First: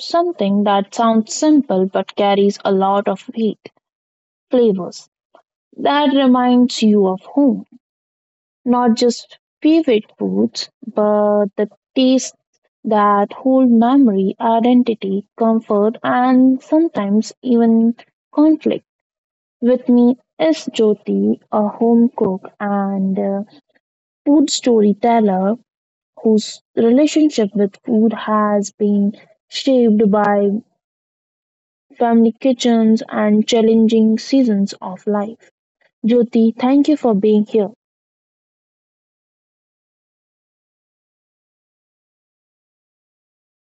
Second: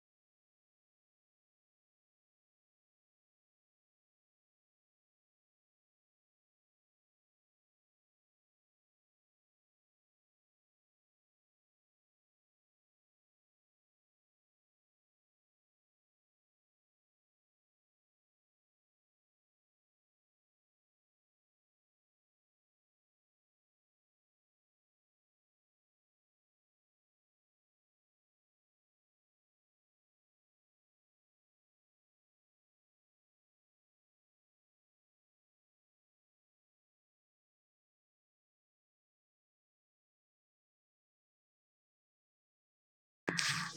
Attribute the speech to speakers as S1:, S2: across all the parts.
S1: something that sounds simple but carries a lot of weight. Flavors that reminds you of home. Not just favorite foods but the taste that hold memory, identity, comfort, and sometimes even conflict. With me is Jyoti, a home cook and food storyteller whose relationship with food has been shaped by family kitchens and challenging seasons of life. Jyoti, thank you for being here.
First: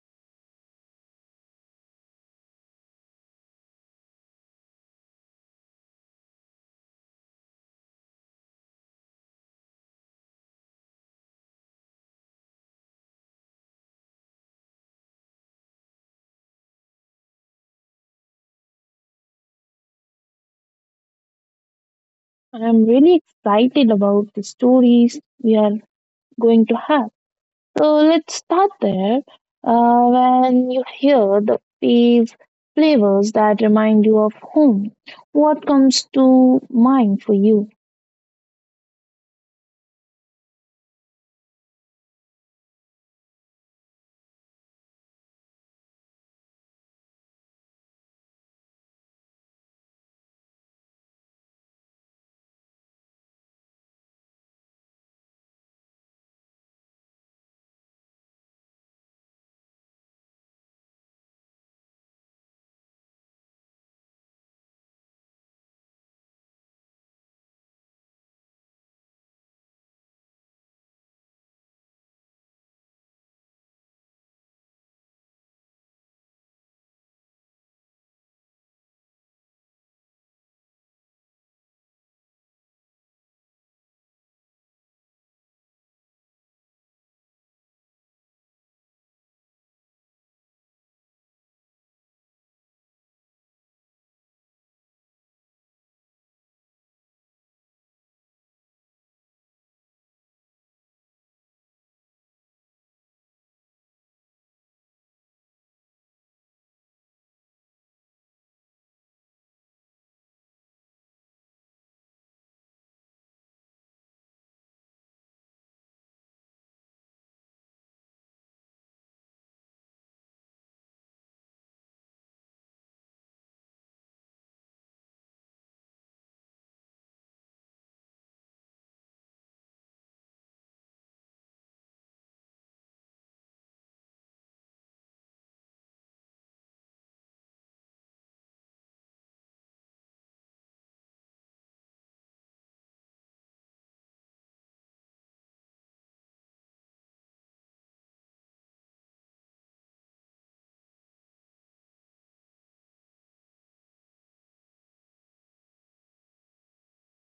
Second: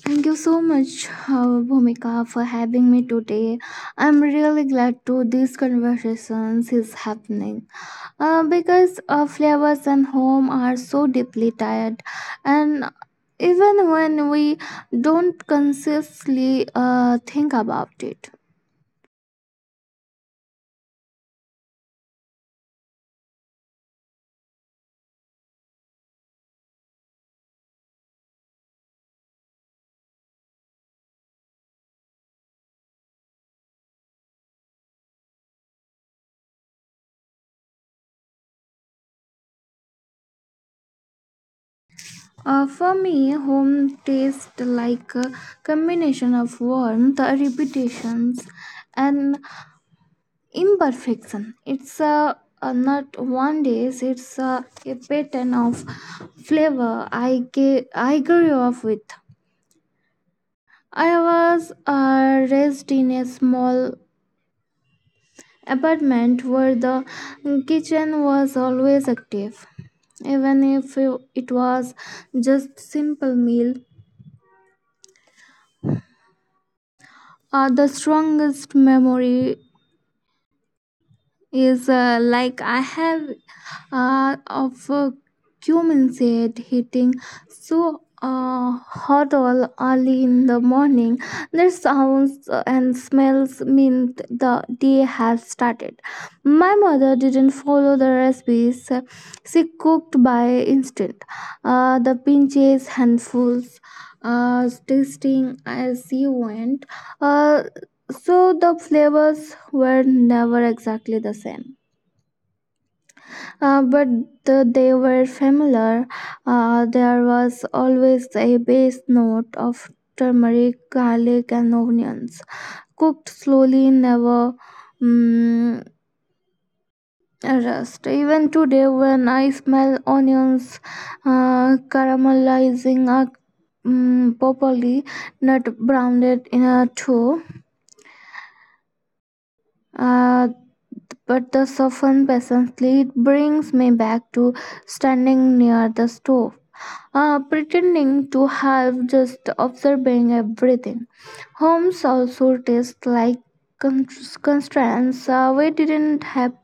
S2: Thank you so much, Bhumika, for having me today. I'm really glad to these conversations is happening because flavors and home are so deeply tied, and even when we don't consciously think about it.
S1: I'm really excited about the stories we are going to have. So let's start there. When you hear the fave flavors that remind you of home, what comes to mind for you?
S2: For me, home tastes like a combination of warmth, repetitions, and imperfection. It's a not one days. It's a pattern of flavor I grew up with. I was raised in a small apartment where the kitchen was always active even if it was just simple meal. The strongest memory is like I have of cumulated hitting so hot all early in the morning. The sounds and smells meant the day has started. My mother didn't follow the recipes; she cooked by instinct. The pinches handfuls. Tasting as she went, uh, so the flavors were never exactly the same, but they were familiar. There was always a base note of turmeric, garlic, and onions, cooked slowly, never mm rust. Even today, when I smell onions caramelizing properly, not browned in a dough, uh, but the softened patiently brings me back to standing near the stove, pretending to help, just observing everything. Homes also taste like con- constraints. We didn't have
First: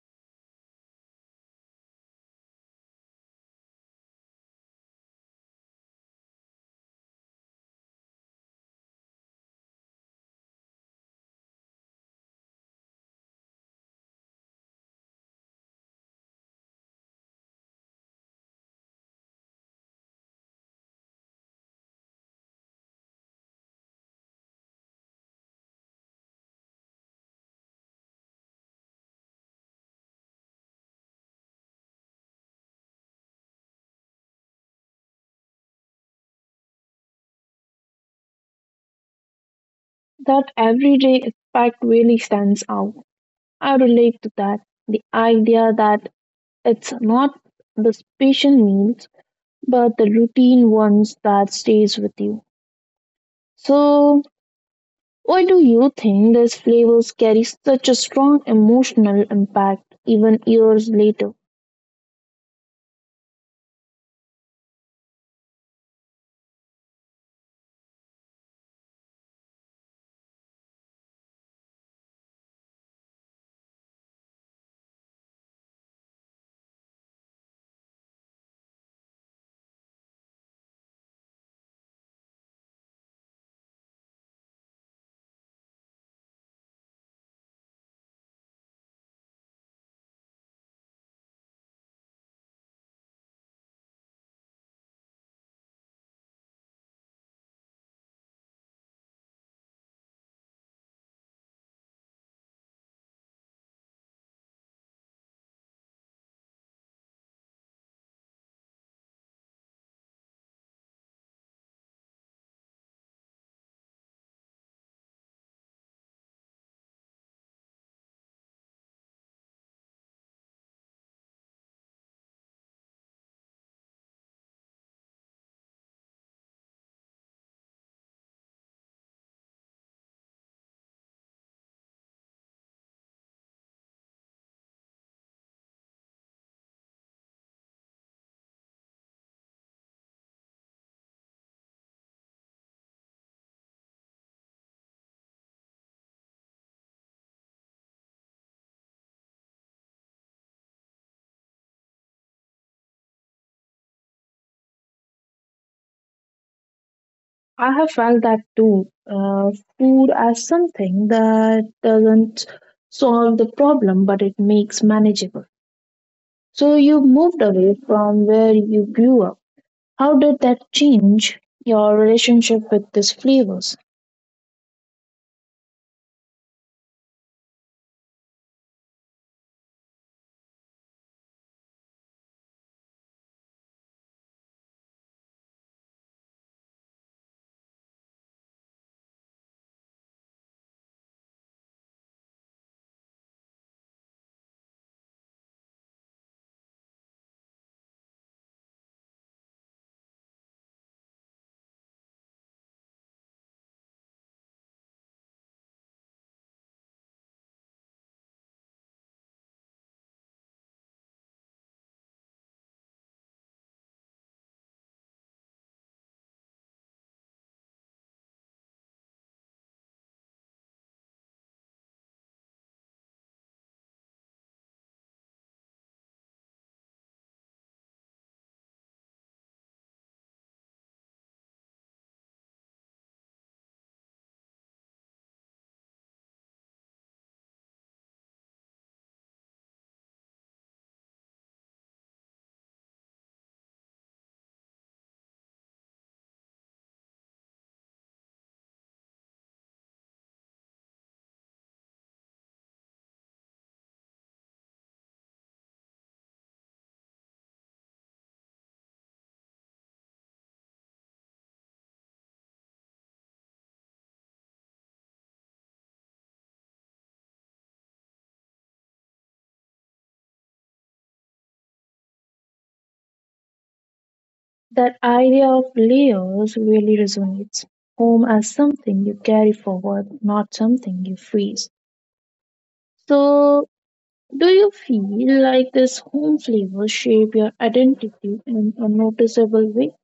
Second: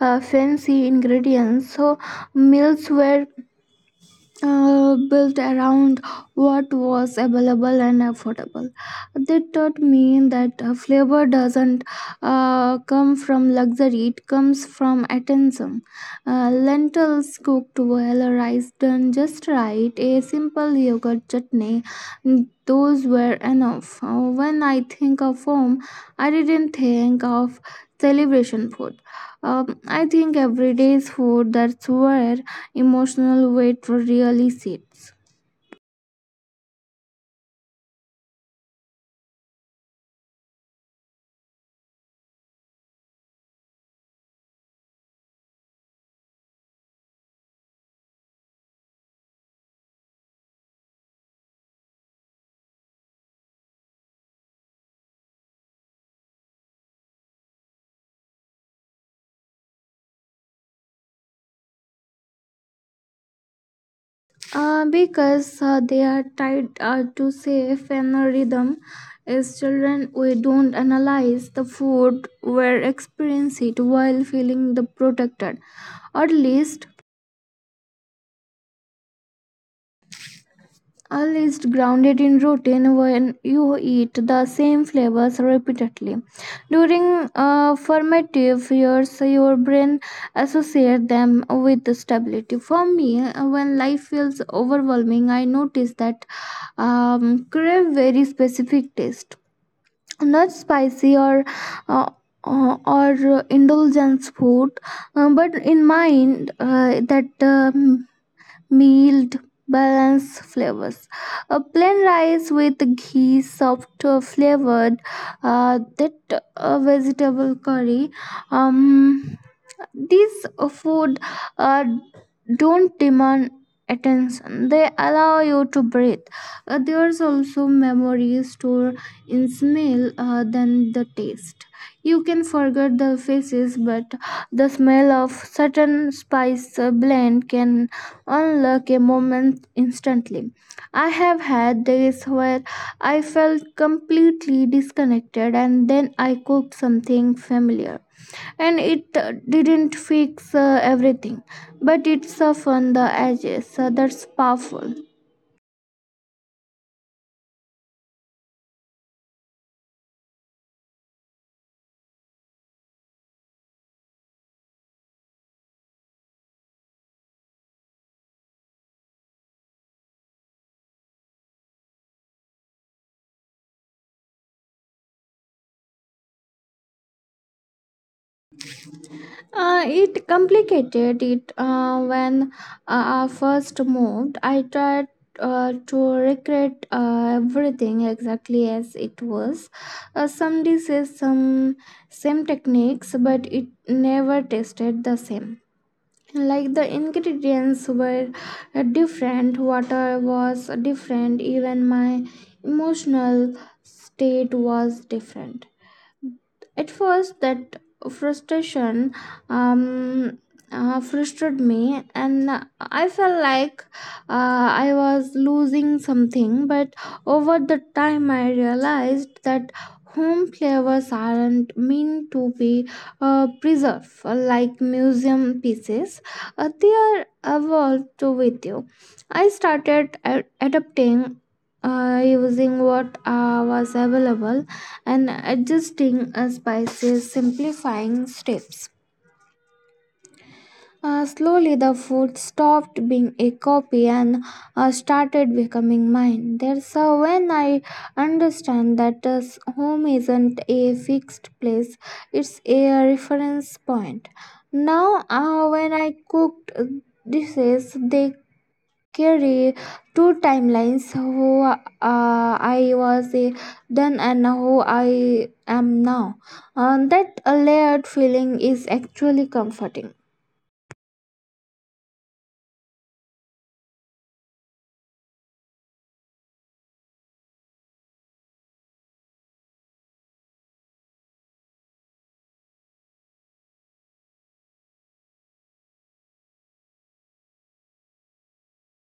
S2: fancy ingredients, so meals were built around what was available and affordable. That taught me that flavor doesn't come from luxury, it comes from attention. Lentils cooked well, rice done just right, a simple yogurt chutney, those were enough. When I think of home, I didn't think of celebration food. I think everyday's food that's where emotional weight really sits.
S1: That everyday aspect really stands out. I relate to that. The idea that it's not the special meals, but the routine ones that stays with you. So, why do you think these flavors carry such a strong emotional impact even years later?
S2: Because they are tied to safe and a rhythm. As children, we don't analyze the food, we experience it while feeling the protected, or at least all is grounded in routine when you eat the same flavors repeatedly. During formative years, your brain associates them with the stability. For me, when life feels overwhelming, I notice that crave very specific taste, not spicy or. Uh, or indulgence food, but in mind that mild, balanced flavors. A plain rice with ghee, soft flavored, that vegetable curry. Um, these food uh, don't demand attention. They allow you to breathe. There's also memories stored in smell than the taste. You can forget the faces, but the smell of certain spice blend can unlock a moment instantly. I have had days where I felt completely disconnected, and then I cooked something familiar and it didn't fix everything, but it softened the edges. That's powerful.
S1: I have felt that too. Food as something that doesn't solve the problem, but it makes manageable. So you moved away from where you grew up. How did that change your relationship with these flavors?
S2: It complicated it when I first moved I tried to recreate everything exactly as it was. Some dishes some same techniques but it never tasted the same, like the ingredients were different. Water was different. Even my emotional state was different. At first, that frustration um, frustrated me, and I felt like I was losing something. But over the time, I realized that home flavors aren't meant to be preserved like museum pieces. They are evolved with you. I started adapting. Using what was available and adjusting spices, simplifying steps. Slowly, the food stopped being a copy and started becoming mine. There's when I understand that home isn't a fixed place, it's a reference point. Now, when I cooked dishes, they carry two timelines who I was then and who I am now. That layered feeling is actually comforting.
S1: That idea of layers really resonates. Home as something you carry forward, not something you freeze. So, do you feel like this home flavors shape your identity in a noticeable way?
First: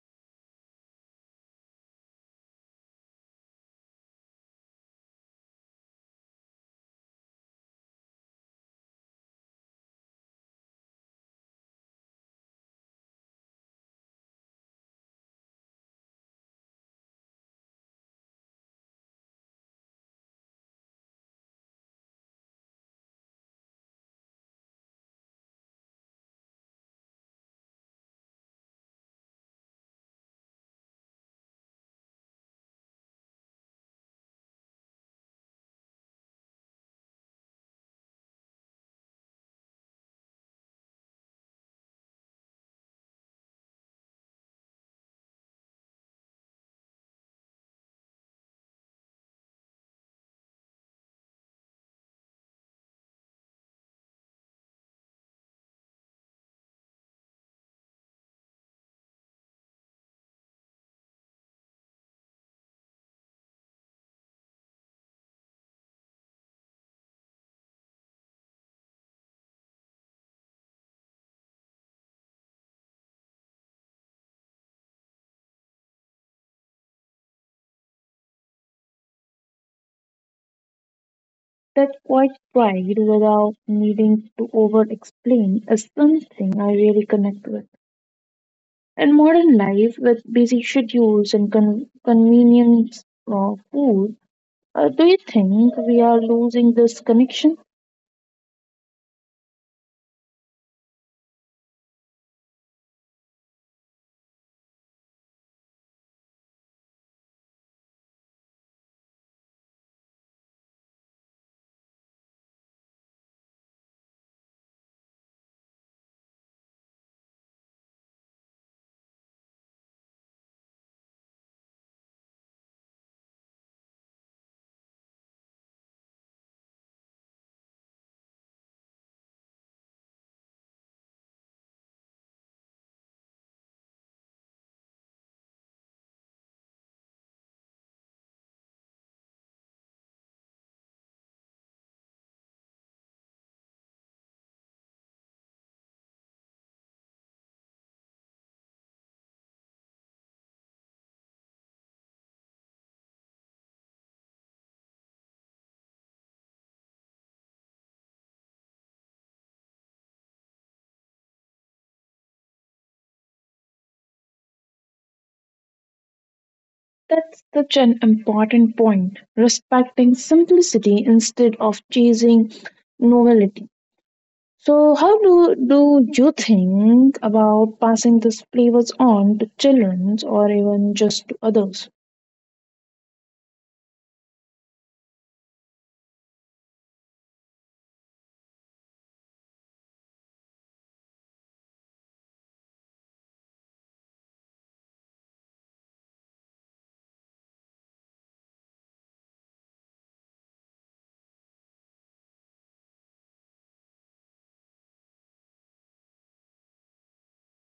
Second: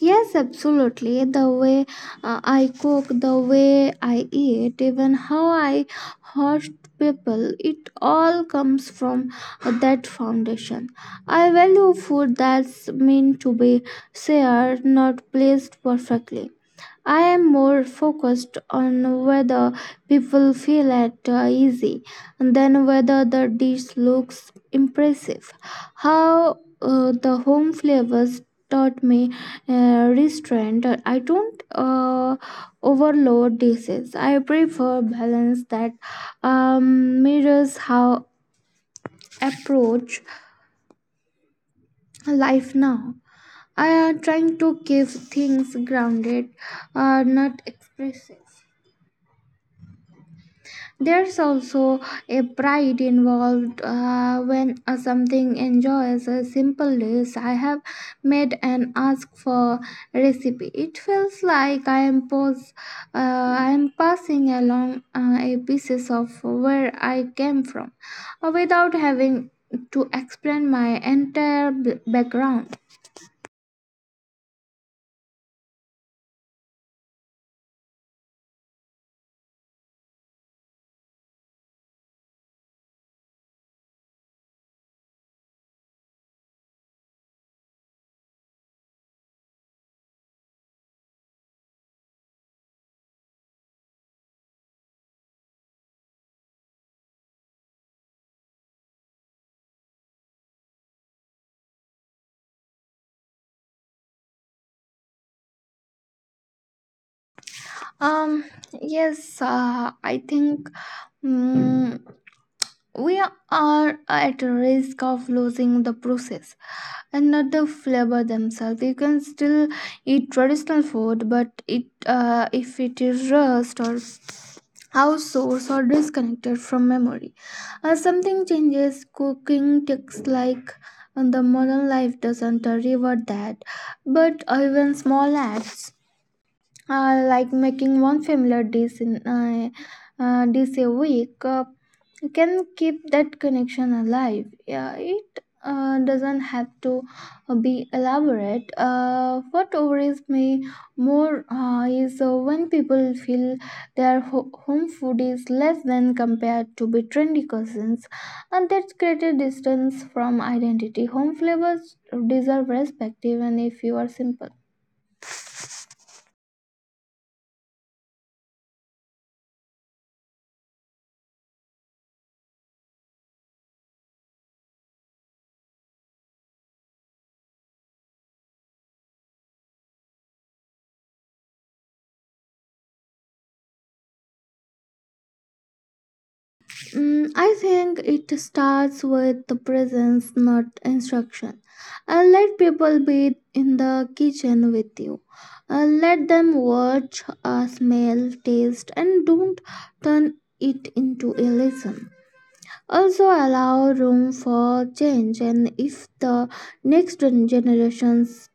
S2: Yes, absolutely. The way I cook, the way I eat, even how I host people, it all comes from that foundation. I value food that's meant to be shared, not placed perfectly. I am more focused on whether people feel at easy than whether the dish looks impressive. How the home flavors taught me restraint. I don't overload dishes. I prefer balance that mirrors how I approach life now. I am trying to keep things grounded, not expressive. There's also a pride involved when something enjoys a simple dish I have made and ask for recipe. It feels like I am passing along a pieces of where I came from, without having to explain my entire background.
S1: That quite pride without needing to over explain is something I really connect with. In modern life, with busy schedules and convenience of food, do you think we are losing this connection?
S2: Um. Yes. I think. mm We are at risk of losing the process and not the flavor themselves. You can still eat traditional food, but it if it is rust or outsourced or disconnected from memory, something changes. Cooking takes like and the modern life doesn't reward that, but even small acts like making one familiar dish in dish a week can keep that connection alive. Yeah, it doesn't have to be elaborate. What worries me more is when people feel their home food is less than compared to be trendy cousins, and that's created distance from identity. Home flavors deserve respect even if you are simple.
S1: That's such an important point. Respecting simplicity instead of chasing novelty. So, do you think about passing these flavors on to children or even just to others?
S2: I think it starts with the presence, not instruction. Let people be in the kitchen with you. Let them watch, smell, taste, and don't turn it into a lesson. Also, allow room for change, and if the next generations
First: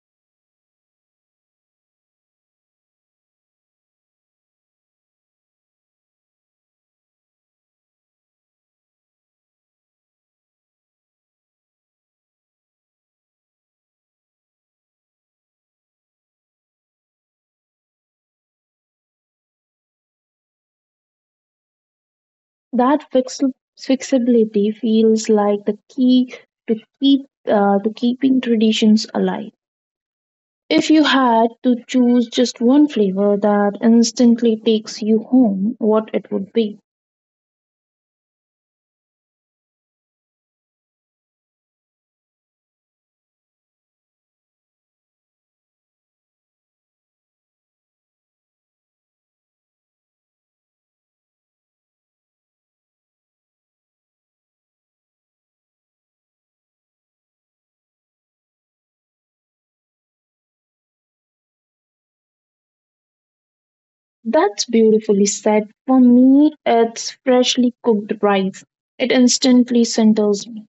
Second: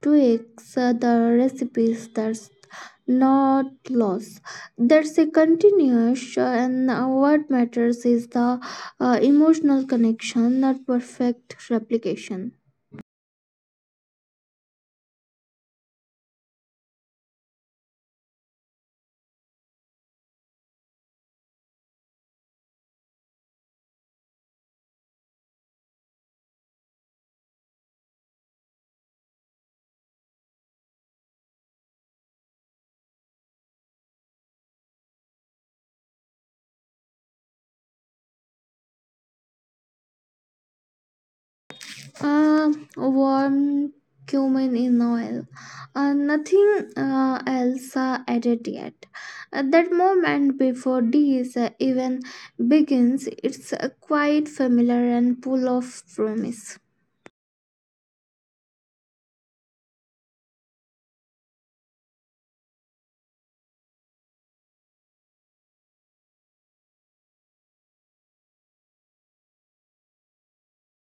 S2: tweaks the recipes, that's not loss, that's a continuous. And what matters is the emotional connection, not perfect replication.
S1: That fixability feels like the key to keep keeping traditions alive. If you had to choose just one flavor that instantly takes you home, what it would be?
S2: Warm cumin in oil, nothing else added yet. That moment before this even begins, it's quite familiar and full of promise.
S1: That's beautifully said. For me, it's freshly cooked rice. It instantly centers me.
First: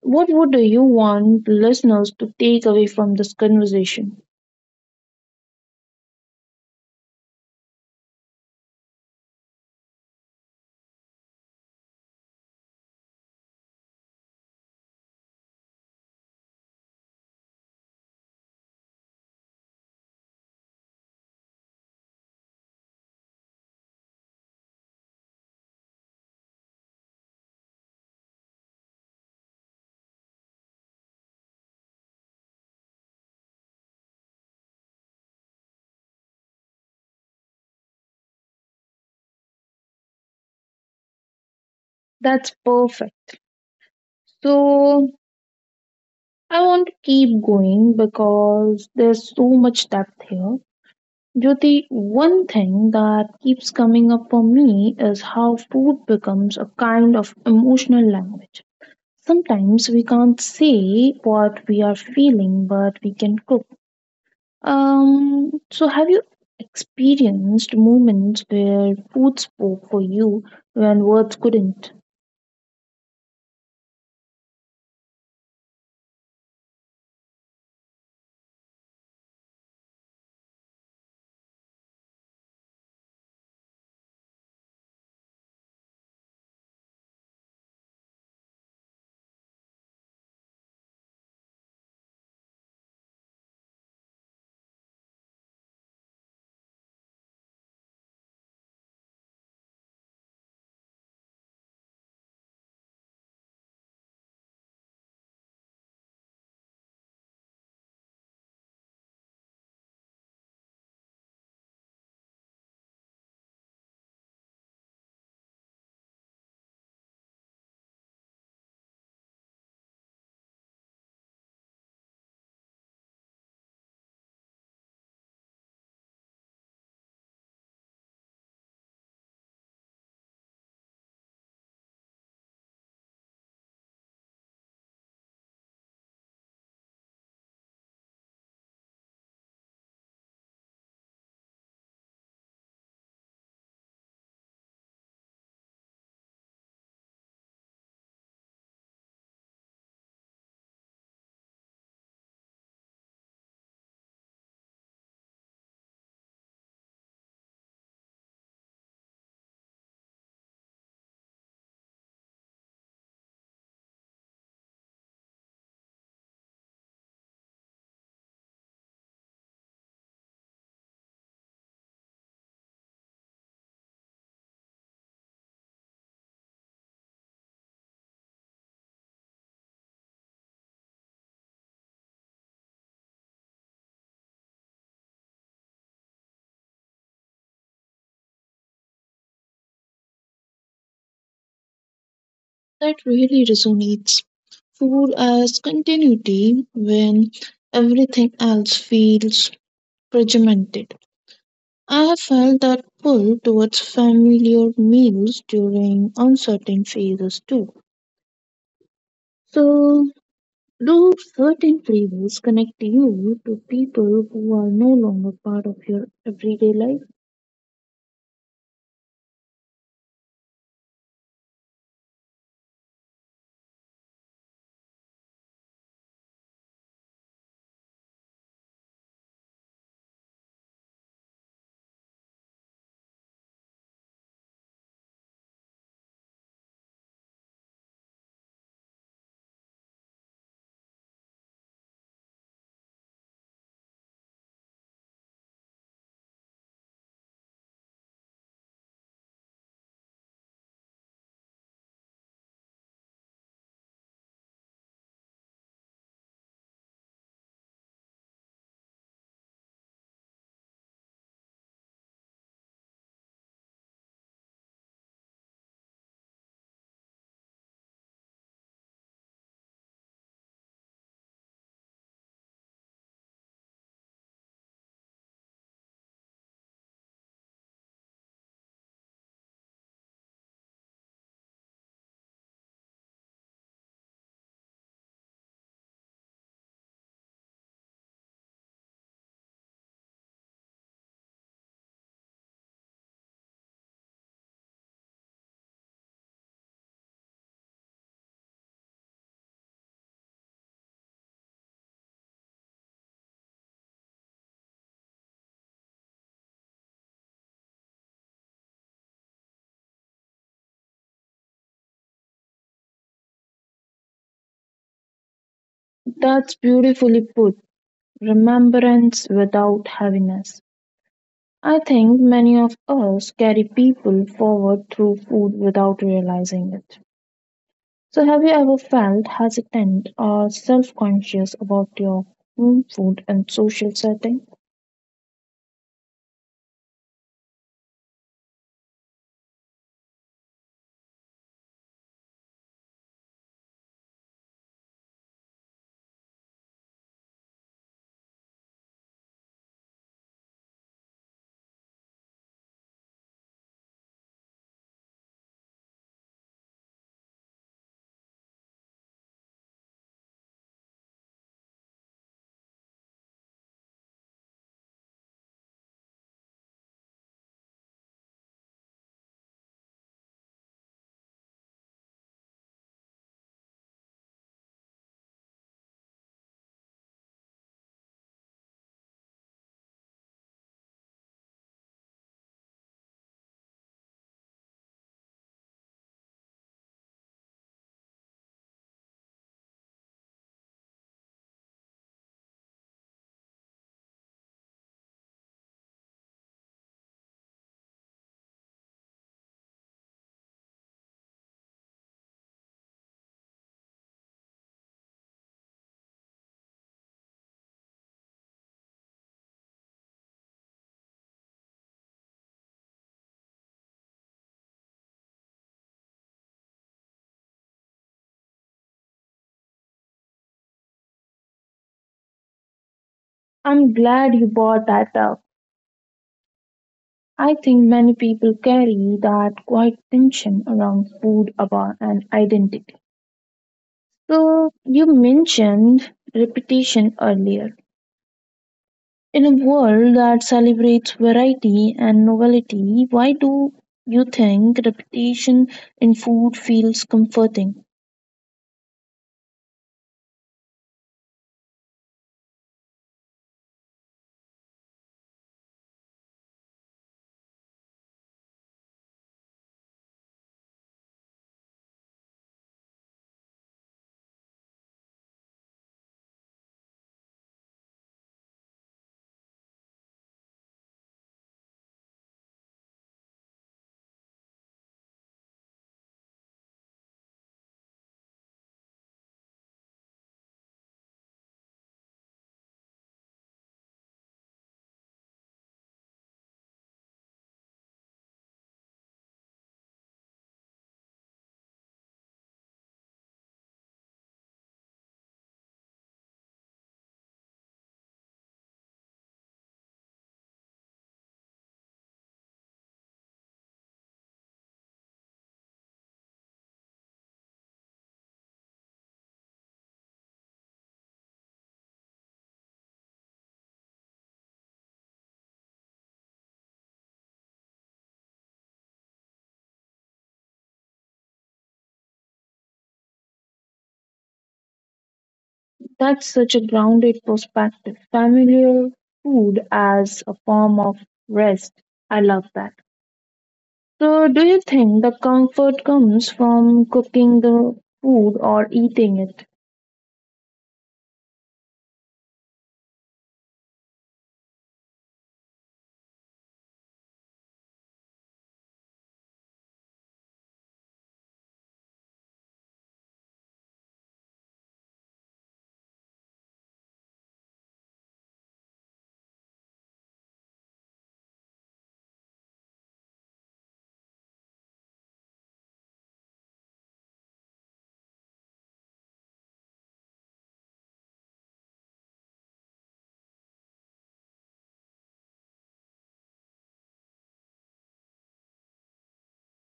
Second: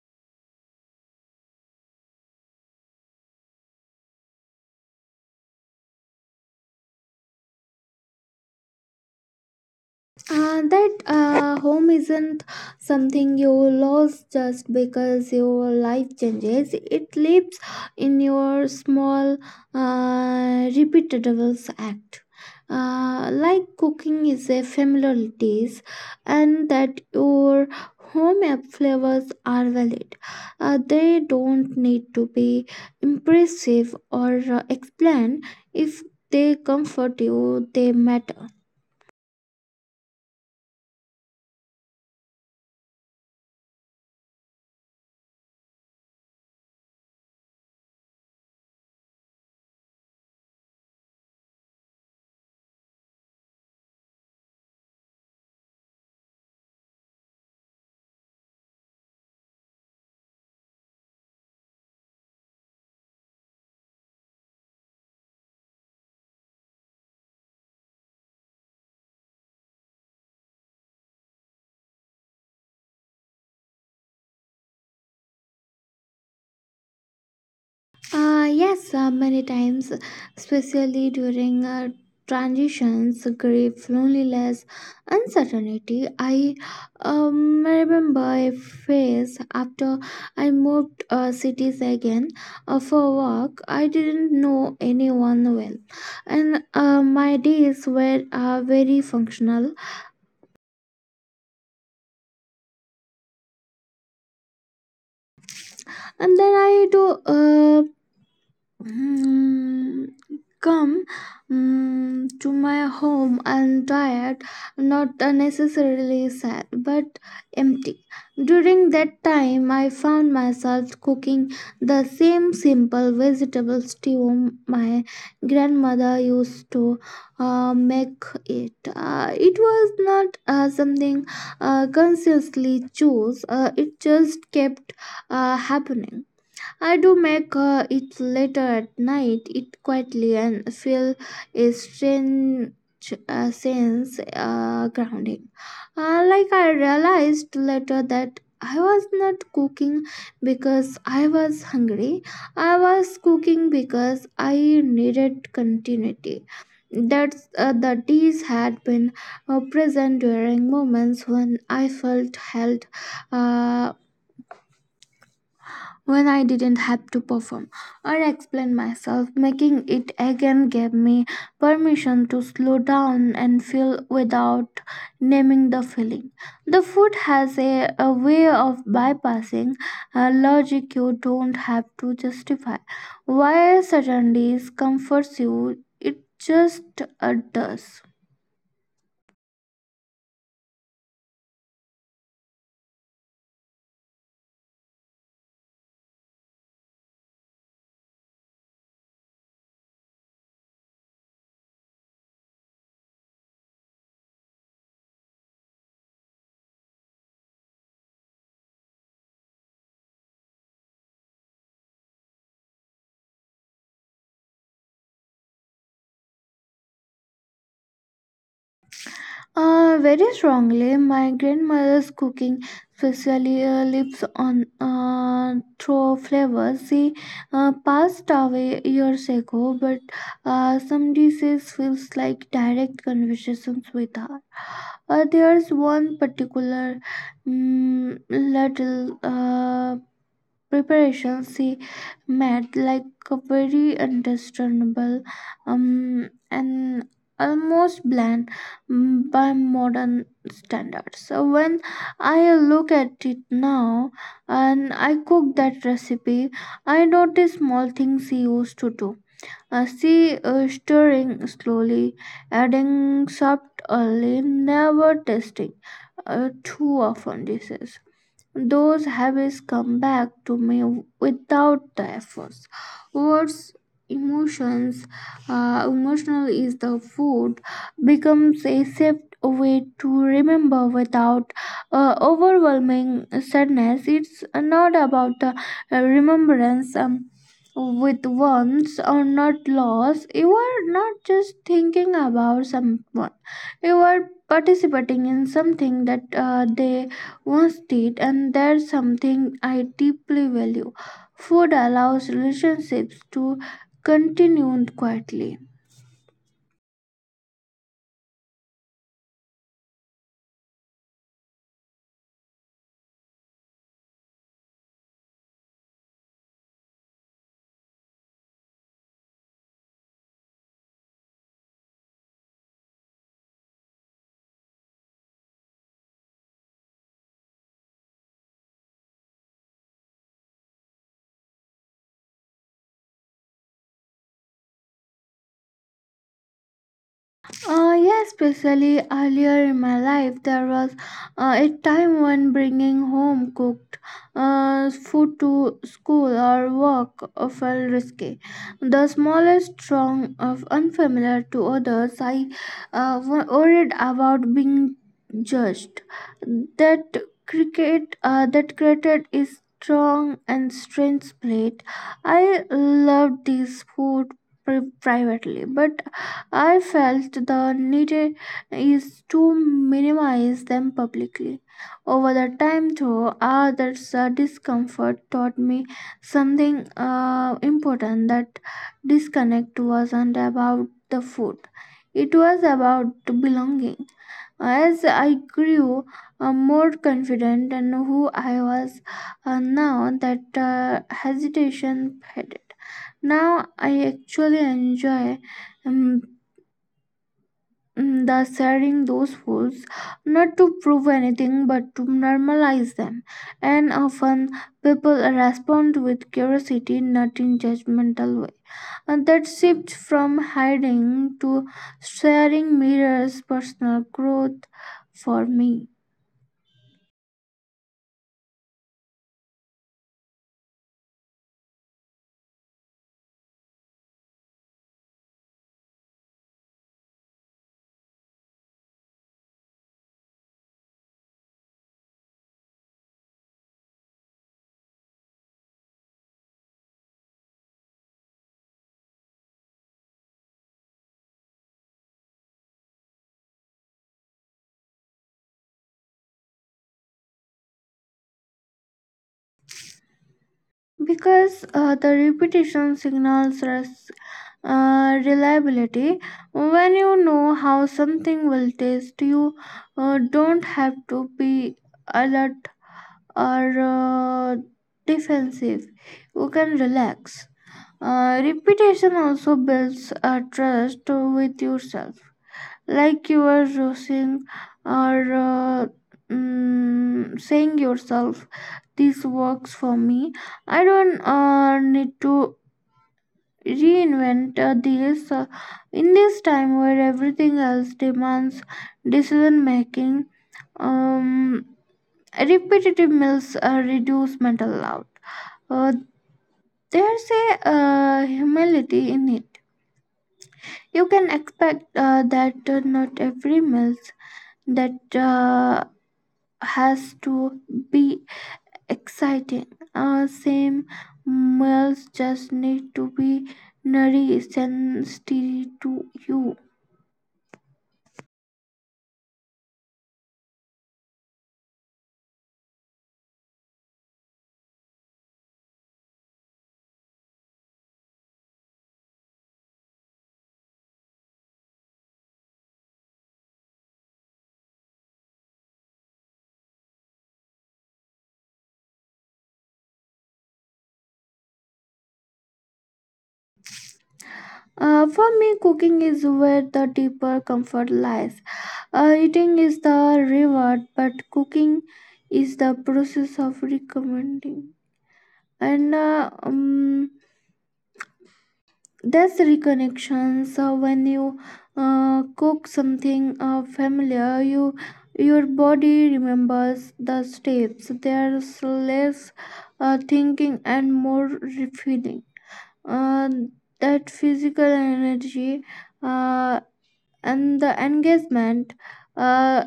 S1: What would you want the listeners to take away from this conversation?
S2: That home isn't something you lose just because your life changes. It lives in your small, repeatable act. Like cooking is a familiar dish, and that your home app flavors are valid. They don't need to be impressive or explained. If they comfort you, they matter.
S1: That's perfect. So, I want to keep going because there's so much depth here. Jyoti, one thing that keeps coming up for me is how food becomes a kind of emotional language. Sometimes we can't say what we are feeling, but we can cook. So, have you experienced moments where food spoke for you when words couldn't?
S2: Yes, many times, especially during transitions, grief, loneliness, uncertainty. I remember a phase after I moved cities again for work. I didn't know anyone well, and my days were very functional. And then I do. Mm, Come to my home and tired, not unnecessarily sad, but empty. During that time, I found myself cooking the same simple vegetable stew my grandmother used to make it. It was not something consciously chose, it just kept happening. I do make it later at night, it quietly and feel a strange sense grounding. Like I realized later that I was not cooking because I was hungry. I was cooking because I needed continuity. That the teas had been present during moments when I felt held, uh, when I didn't have to perform or explain myself. Making it again gave me permission to slow down and feel without naming the feeling. The food has a way of bypassing a logic you don't have to justify. Why suddenly comforts you, it just uh, does.
S1: That really resonates. Food as continuity when everything else feels regimented. I have felt that pull towards familiar meals during uncertain phases too. So, do certain flavors connect you to people who are no longer part of your everyday life?
S2: Very strongly. My grandmother's cooking, especially lips on through flavors. She passed away years ago, but some dishes feels like direct conversations with her. There's one particular mm little preparations he made like a very understandable, and almost bland, by modern standards. So when I look at it now and I cook that recipe, I notice small things he used to do, see stirring slowly, adding salt early, never tasting too often dishes. Those habits come back to me without the efforts. Words, emotions, emotional is the food becomes a safe way to remember without overwhelming sadness. It's not about the remembrance. With ones or not loss, you are not just thinking about someone, you are participating in something that they own state, and that's something I deeply value. Food allows relationships to continue quietly.
S1: That's beautifully put. Remembrance without heaviness. I think many of us carry people forward through food without realizing it. So, have you ever felt hesitant or self conscious about your home food and social setting?
S2: Yes, especially earlier in my life, there was a time when bringing home cooked food to school or work felt risky. The smallest strong of unfamiliar to others, I worried about being judged. That cricket that created is strong and strange plate. I loved this food privately, but I felt the need is to minimize them publicly. Over the time, though, others' discomfort taught me something important that disconnect wasn't about the food, it was about belonging. As I grew more confident in who I was now, that hesitation faded. Now I actually enjoy um, Mm, the sharing those foods not to prove anything but to normalize them, and often people respond with curiosity, not in judgmental way. And that shift from hiding to sharing mirrors personal growth for me,
S1: I'm glad you brought that up. I think many people carry that quiet tension around food about and identity. So you mentioned repetition earlier. In a world that celebrates variety and novelty, why do you think repetition in food feels comforting?
S2: because the repetition signals reliability. When you know how something will taste, you don't have to be alert or defensive, you can relax. Repetition also builds a trust with yourself, like you are using or saying yourself, "This works for me. I don't need to reinvent this in this time where everything else demands decision making." Um, Repetitive meals reduce mental load, uh, there's a humility in it. You can expect that not every meal that has to be exciting. Same meals just need to be nourished and steady to you.
S1: That's such a grounded perspective. Familiar food as a form of rest. I love that. So, do you think the comfort comes from cooking the food or eating it?
S2: For me, cooking is where the deeper comfort lies. Eating is the reward, but cooking is the process of recommending. And That's reconnection. So when you cook something familiar, your body remembers the steps. There's less thinking and more refilling. Uh, that physical energy uh, and the engagement, uh,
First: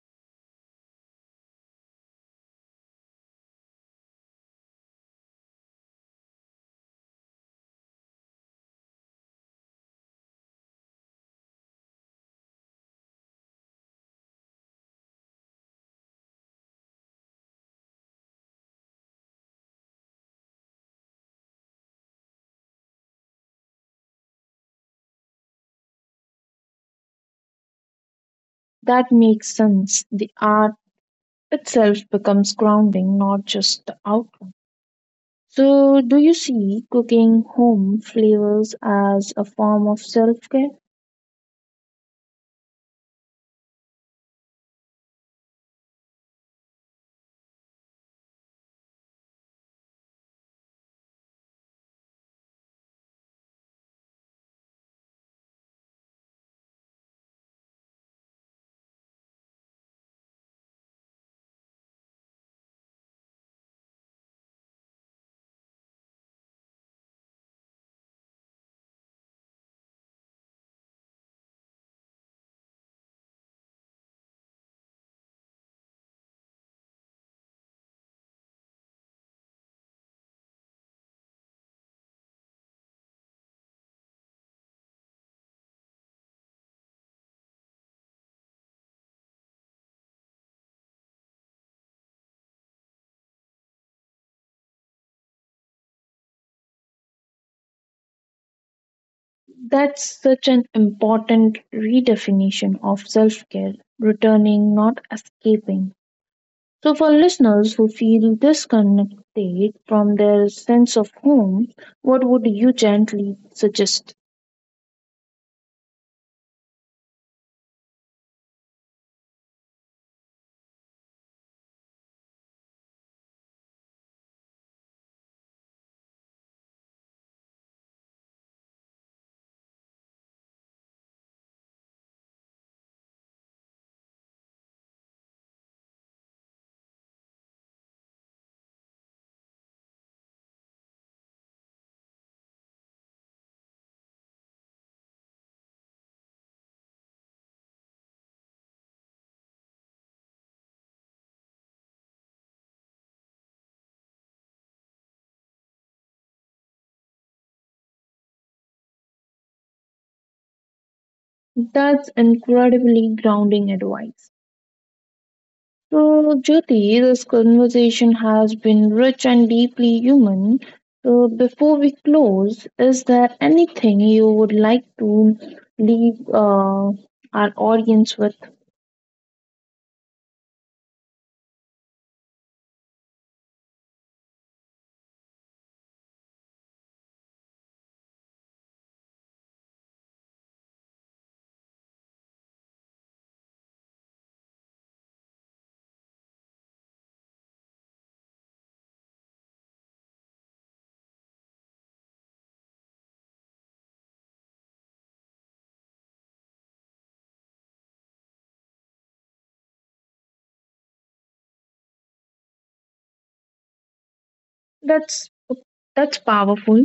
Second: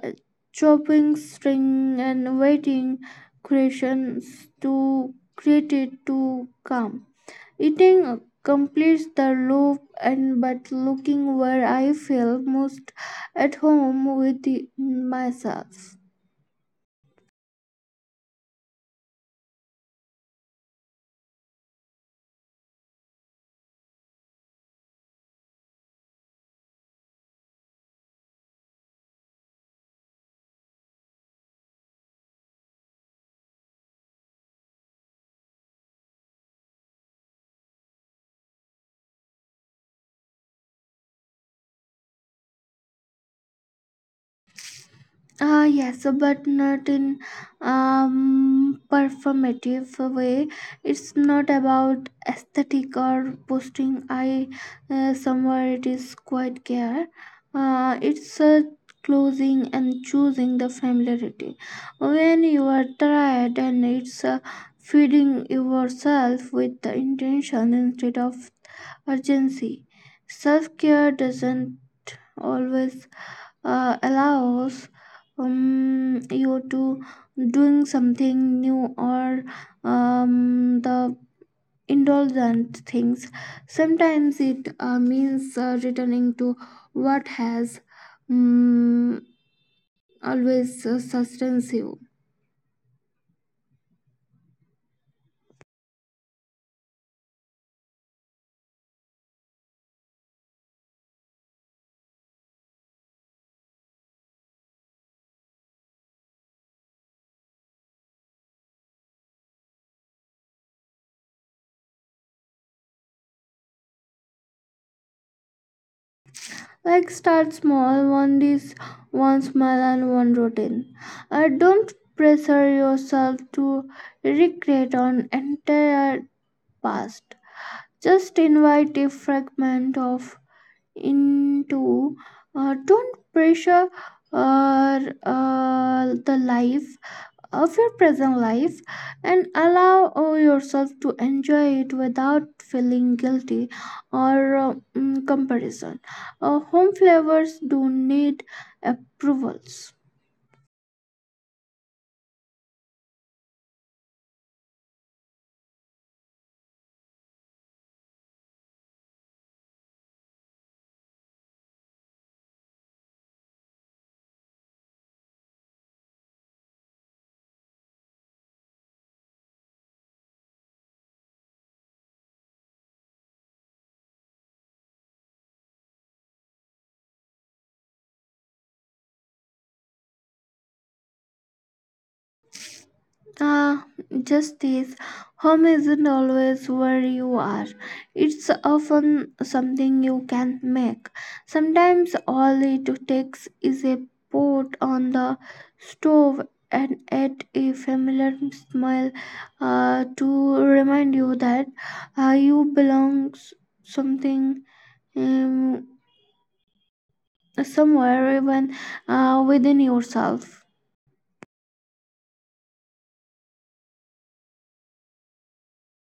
S2: chopping string and waiting creations to create it to come. Eating completes the loop, and but looking where I feel most at home with myself.
S1: That makes sense. The art itself becomes grounding, not just the outcome. So, do you see cooking home flavors as a form of self care?
S2: Yes, but not in performative way. It's not about aesthetic or posting. I somewhere it is quite care. It's Closing and choosing the familiarity. When you are tired and it's feeding yourself with the intention instead of urgency. Self care doesn't always allows you to doing something new or the indulgent things, sometimes it means returning to what has um, always sustains you.
S1: That's such an important redefinition of self care, returning, not escaping. So, for listeners who feel disconnected from their sense of home, what would you gently suggest?
S2: Like, start small, one dish, one smile and one routine. Don't pressure yourself to recreate an entire past. Just invite a fragment of into. Don't pressure uh, the life of your present life, and allow yourself to enjoy it without feeling guilty or comparison. Home flavors do need approvals.
S1: That's incredibly grounding advice. So, Jyoti, this conversation has been rich and deeply human. So, before we close, is there anything you would like to leave our audience with?
S2: Ah, justice. Home isn't always where you are. It's often something you can make. Sometimes all it takes is a pot on the stove and yet a familiar smile to remind you that you belong something, um, somewhere, even within yourself.
S1: That's that's powerful.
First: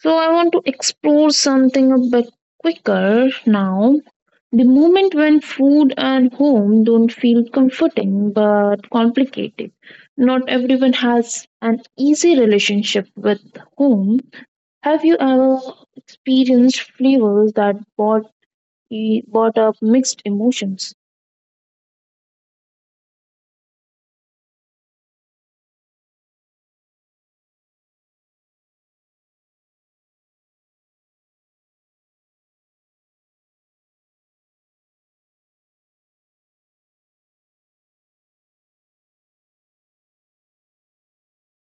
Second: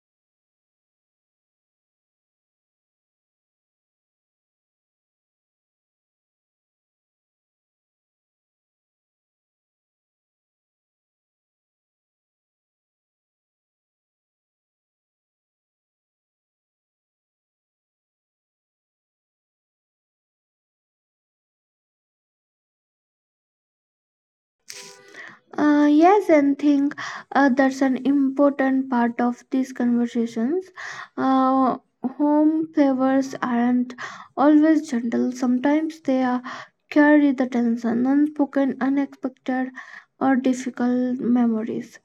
S1: So, I want to explore something a bit quicker now. The moment when food and home don't feel comforting but complicated. Not everyone has an easy relationship with home. Have you ever experienced flavors that brought up mixed emotions?
S2: Yes, and think that's an important part of these conversations. Uh, Home flavors aren't always gentle. Sometimes they are, carry the tension, unspoken, unexpected, or difficult memories.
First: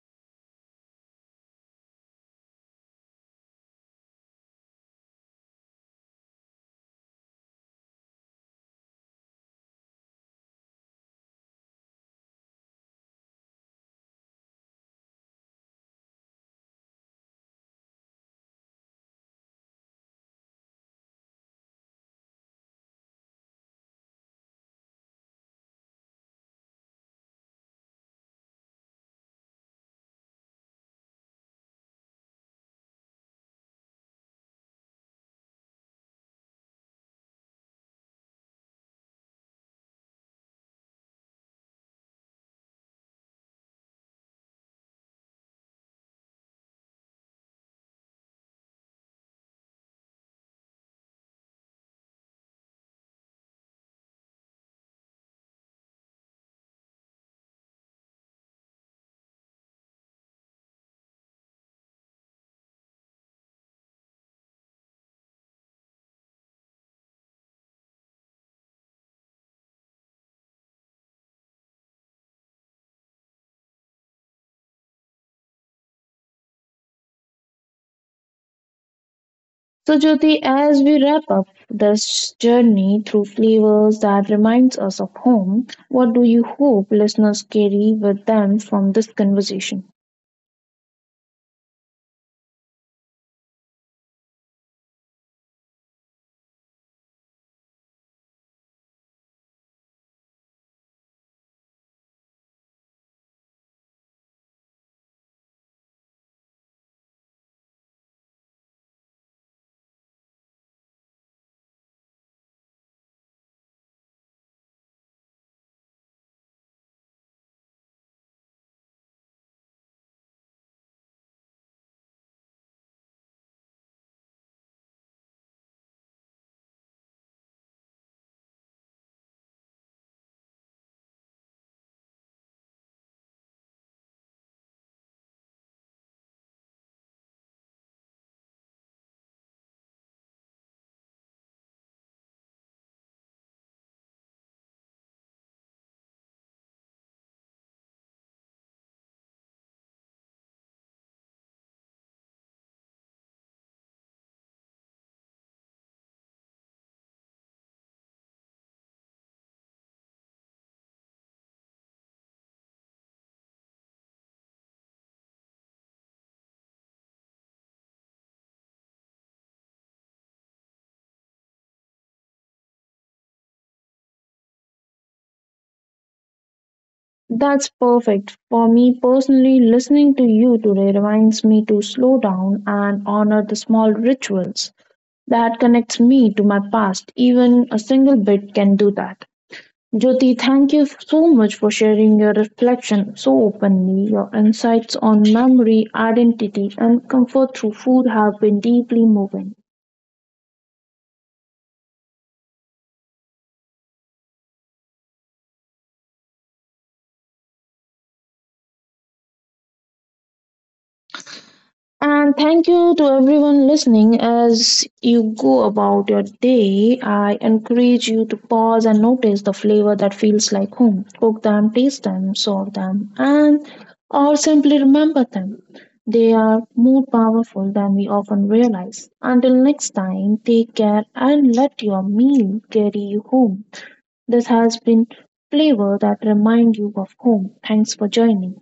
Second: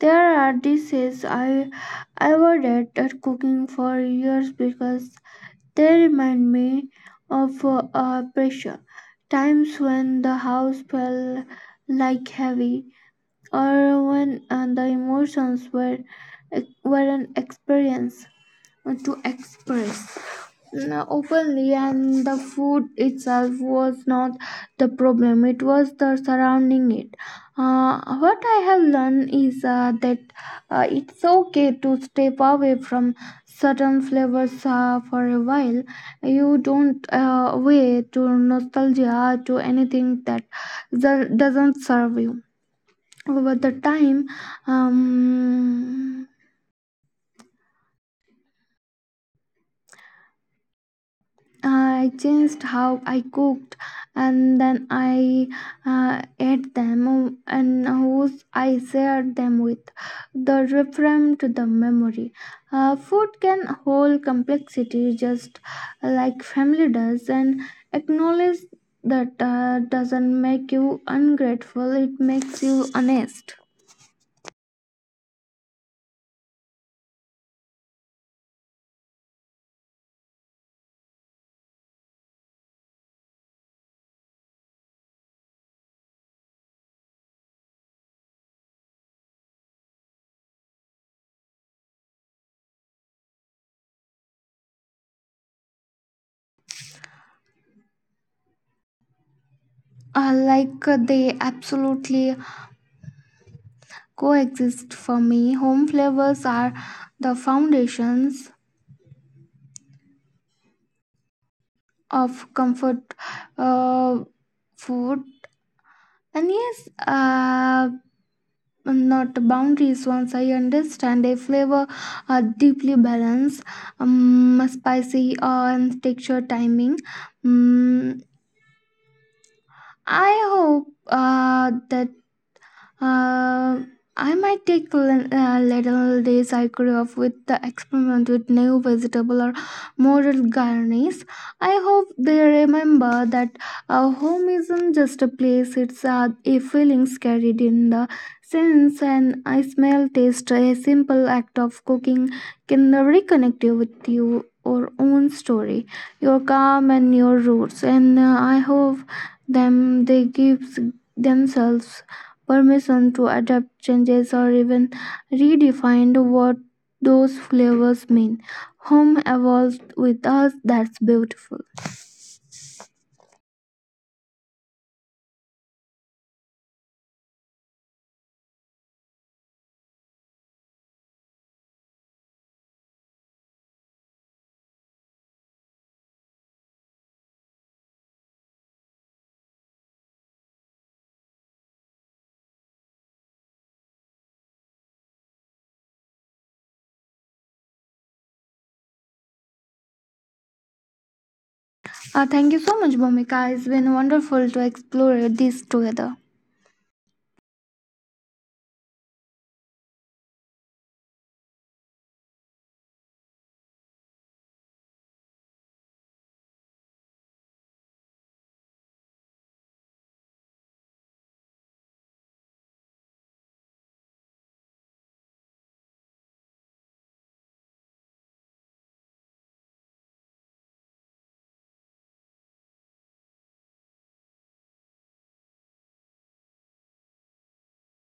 S2: There are dishes I avoided at cooking for years because they remind me of pressure. Times when the house felt like heavy, or when the emotions were weren't experienced to express openly, and the food itself was not the problem, it was the surrounding it. What I have learned is that it's okay to step away from certain flavors for a while. You don't weigh to nostalgia to anything that doesn't serve you. Over the time, um, I changed how I cooked, and then I ate them and whose I shared them with the reframed to the memory. Food can hold complexity just like family does, and acknowledge that doesn't make you ungrateful, it makes you honest.
S1: So, Jyoti, as we wrap up this journey through flavors that reminds us of home, what do you hope listeners carry with them from this conversation?
S2: They absolutely coexist for me. Home flavors are the foundations of comfort uh, food, and yes, not boundaries. Once I understand a flavor are deeply balanced, spicy and texture timing. Mm, I hope that Um, I might take little days I could off with the experiment with new vegetable or modern garnish. I hope they remember that our home isn't just a place; it's a feelings carried in the sense and I smell taste. A simple act of cooking can reconnect you with you. Your own story, your calm and your roots, and I hope them they give themselves permission to adapt, changes, or even redefine what those flavors mean. Home evolves with us, that's beautiful.
S1: That's perfect. For me personally, listening to you today reminds me to slow down and honor the small rituals that connects me to my past. Even a single bit can do that. Jyoti, thank you so much for sharing your reflection so openly. Your insights on memory, identity, and comfort through food have been deeply moving.
S2: Thank you so much, Bhumika. It's been wonderful to explore this together.
S1: And thank you to everyone listening as you go about your day. I encourage you to pause and notice the flavor that feels like home. Cook them, taste them, serve them, and or simply remember them. They are more powerful than we often realize. Until next time, take care and let your meal carry you home. This has been flavor that remind you of home. Thanks for joining.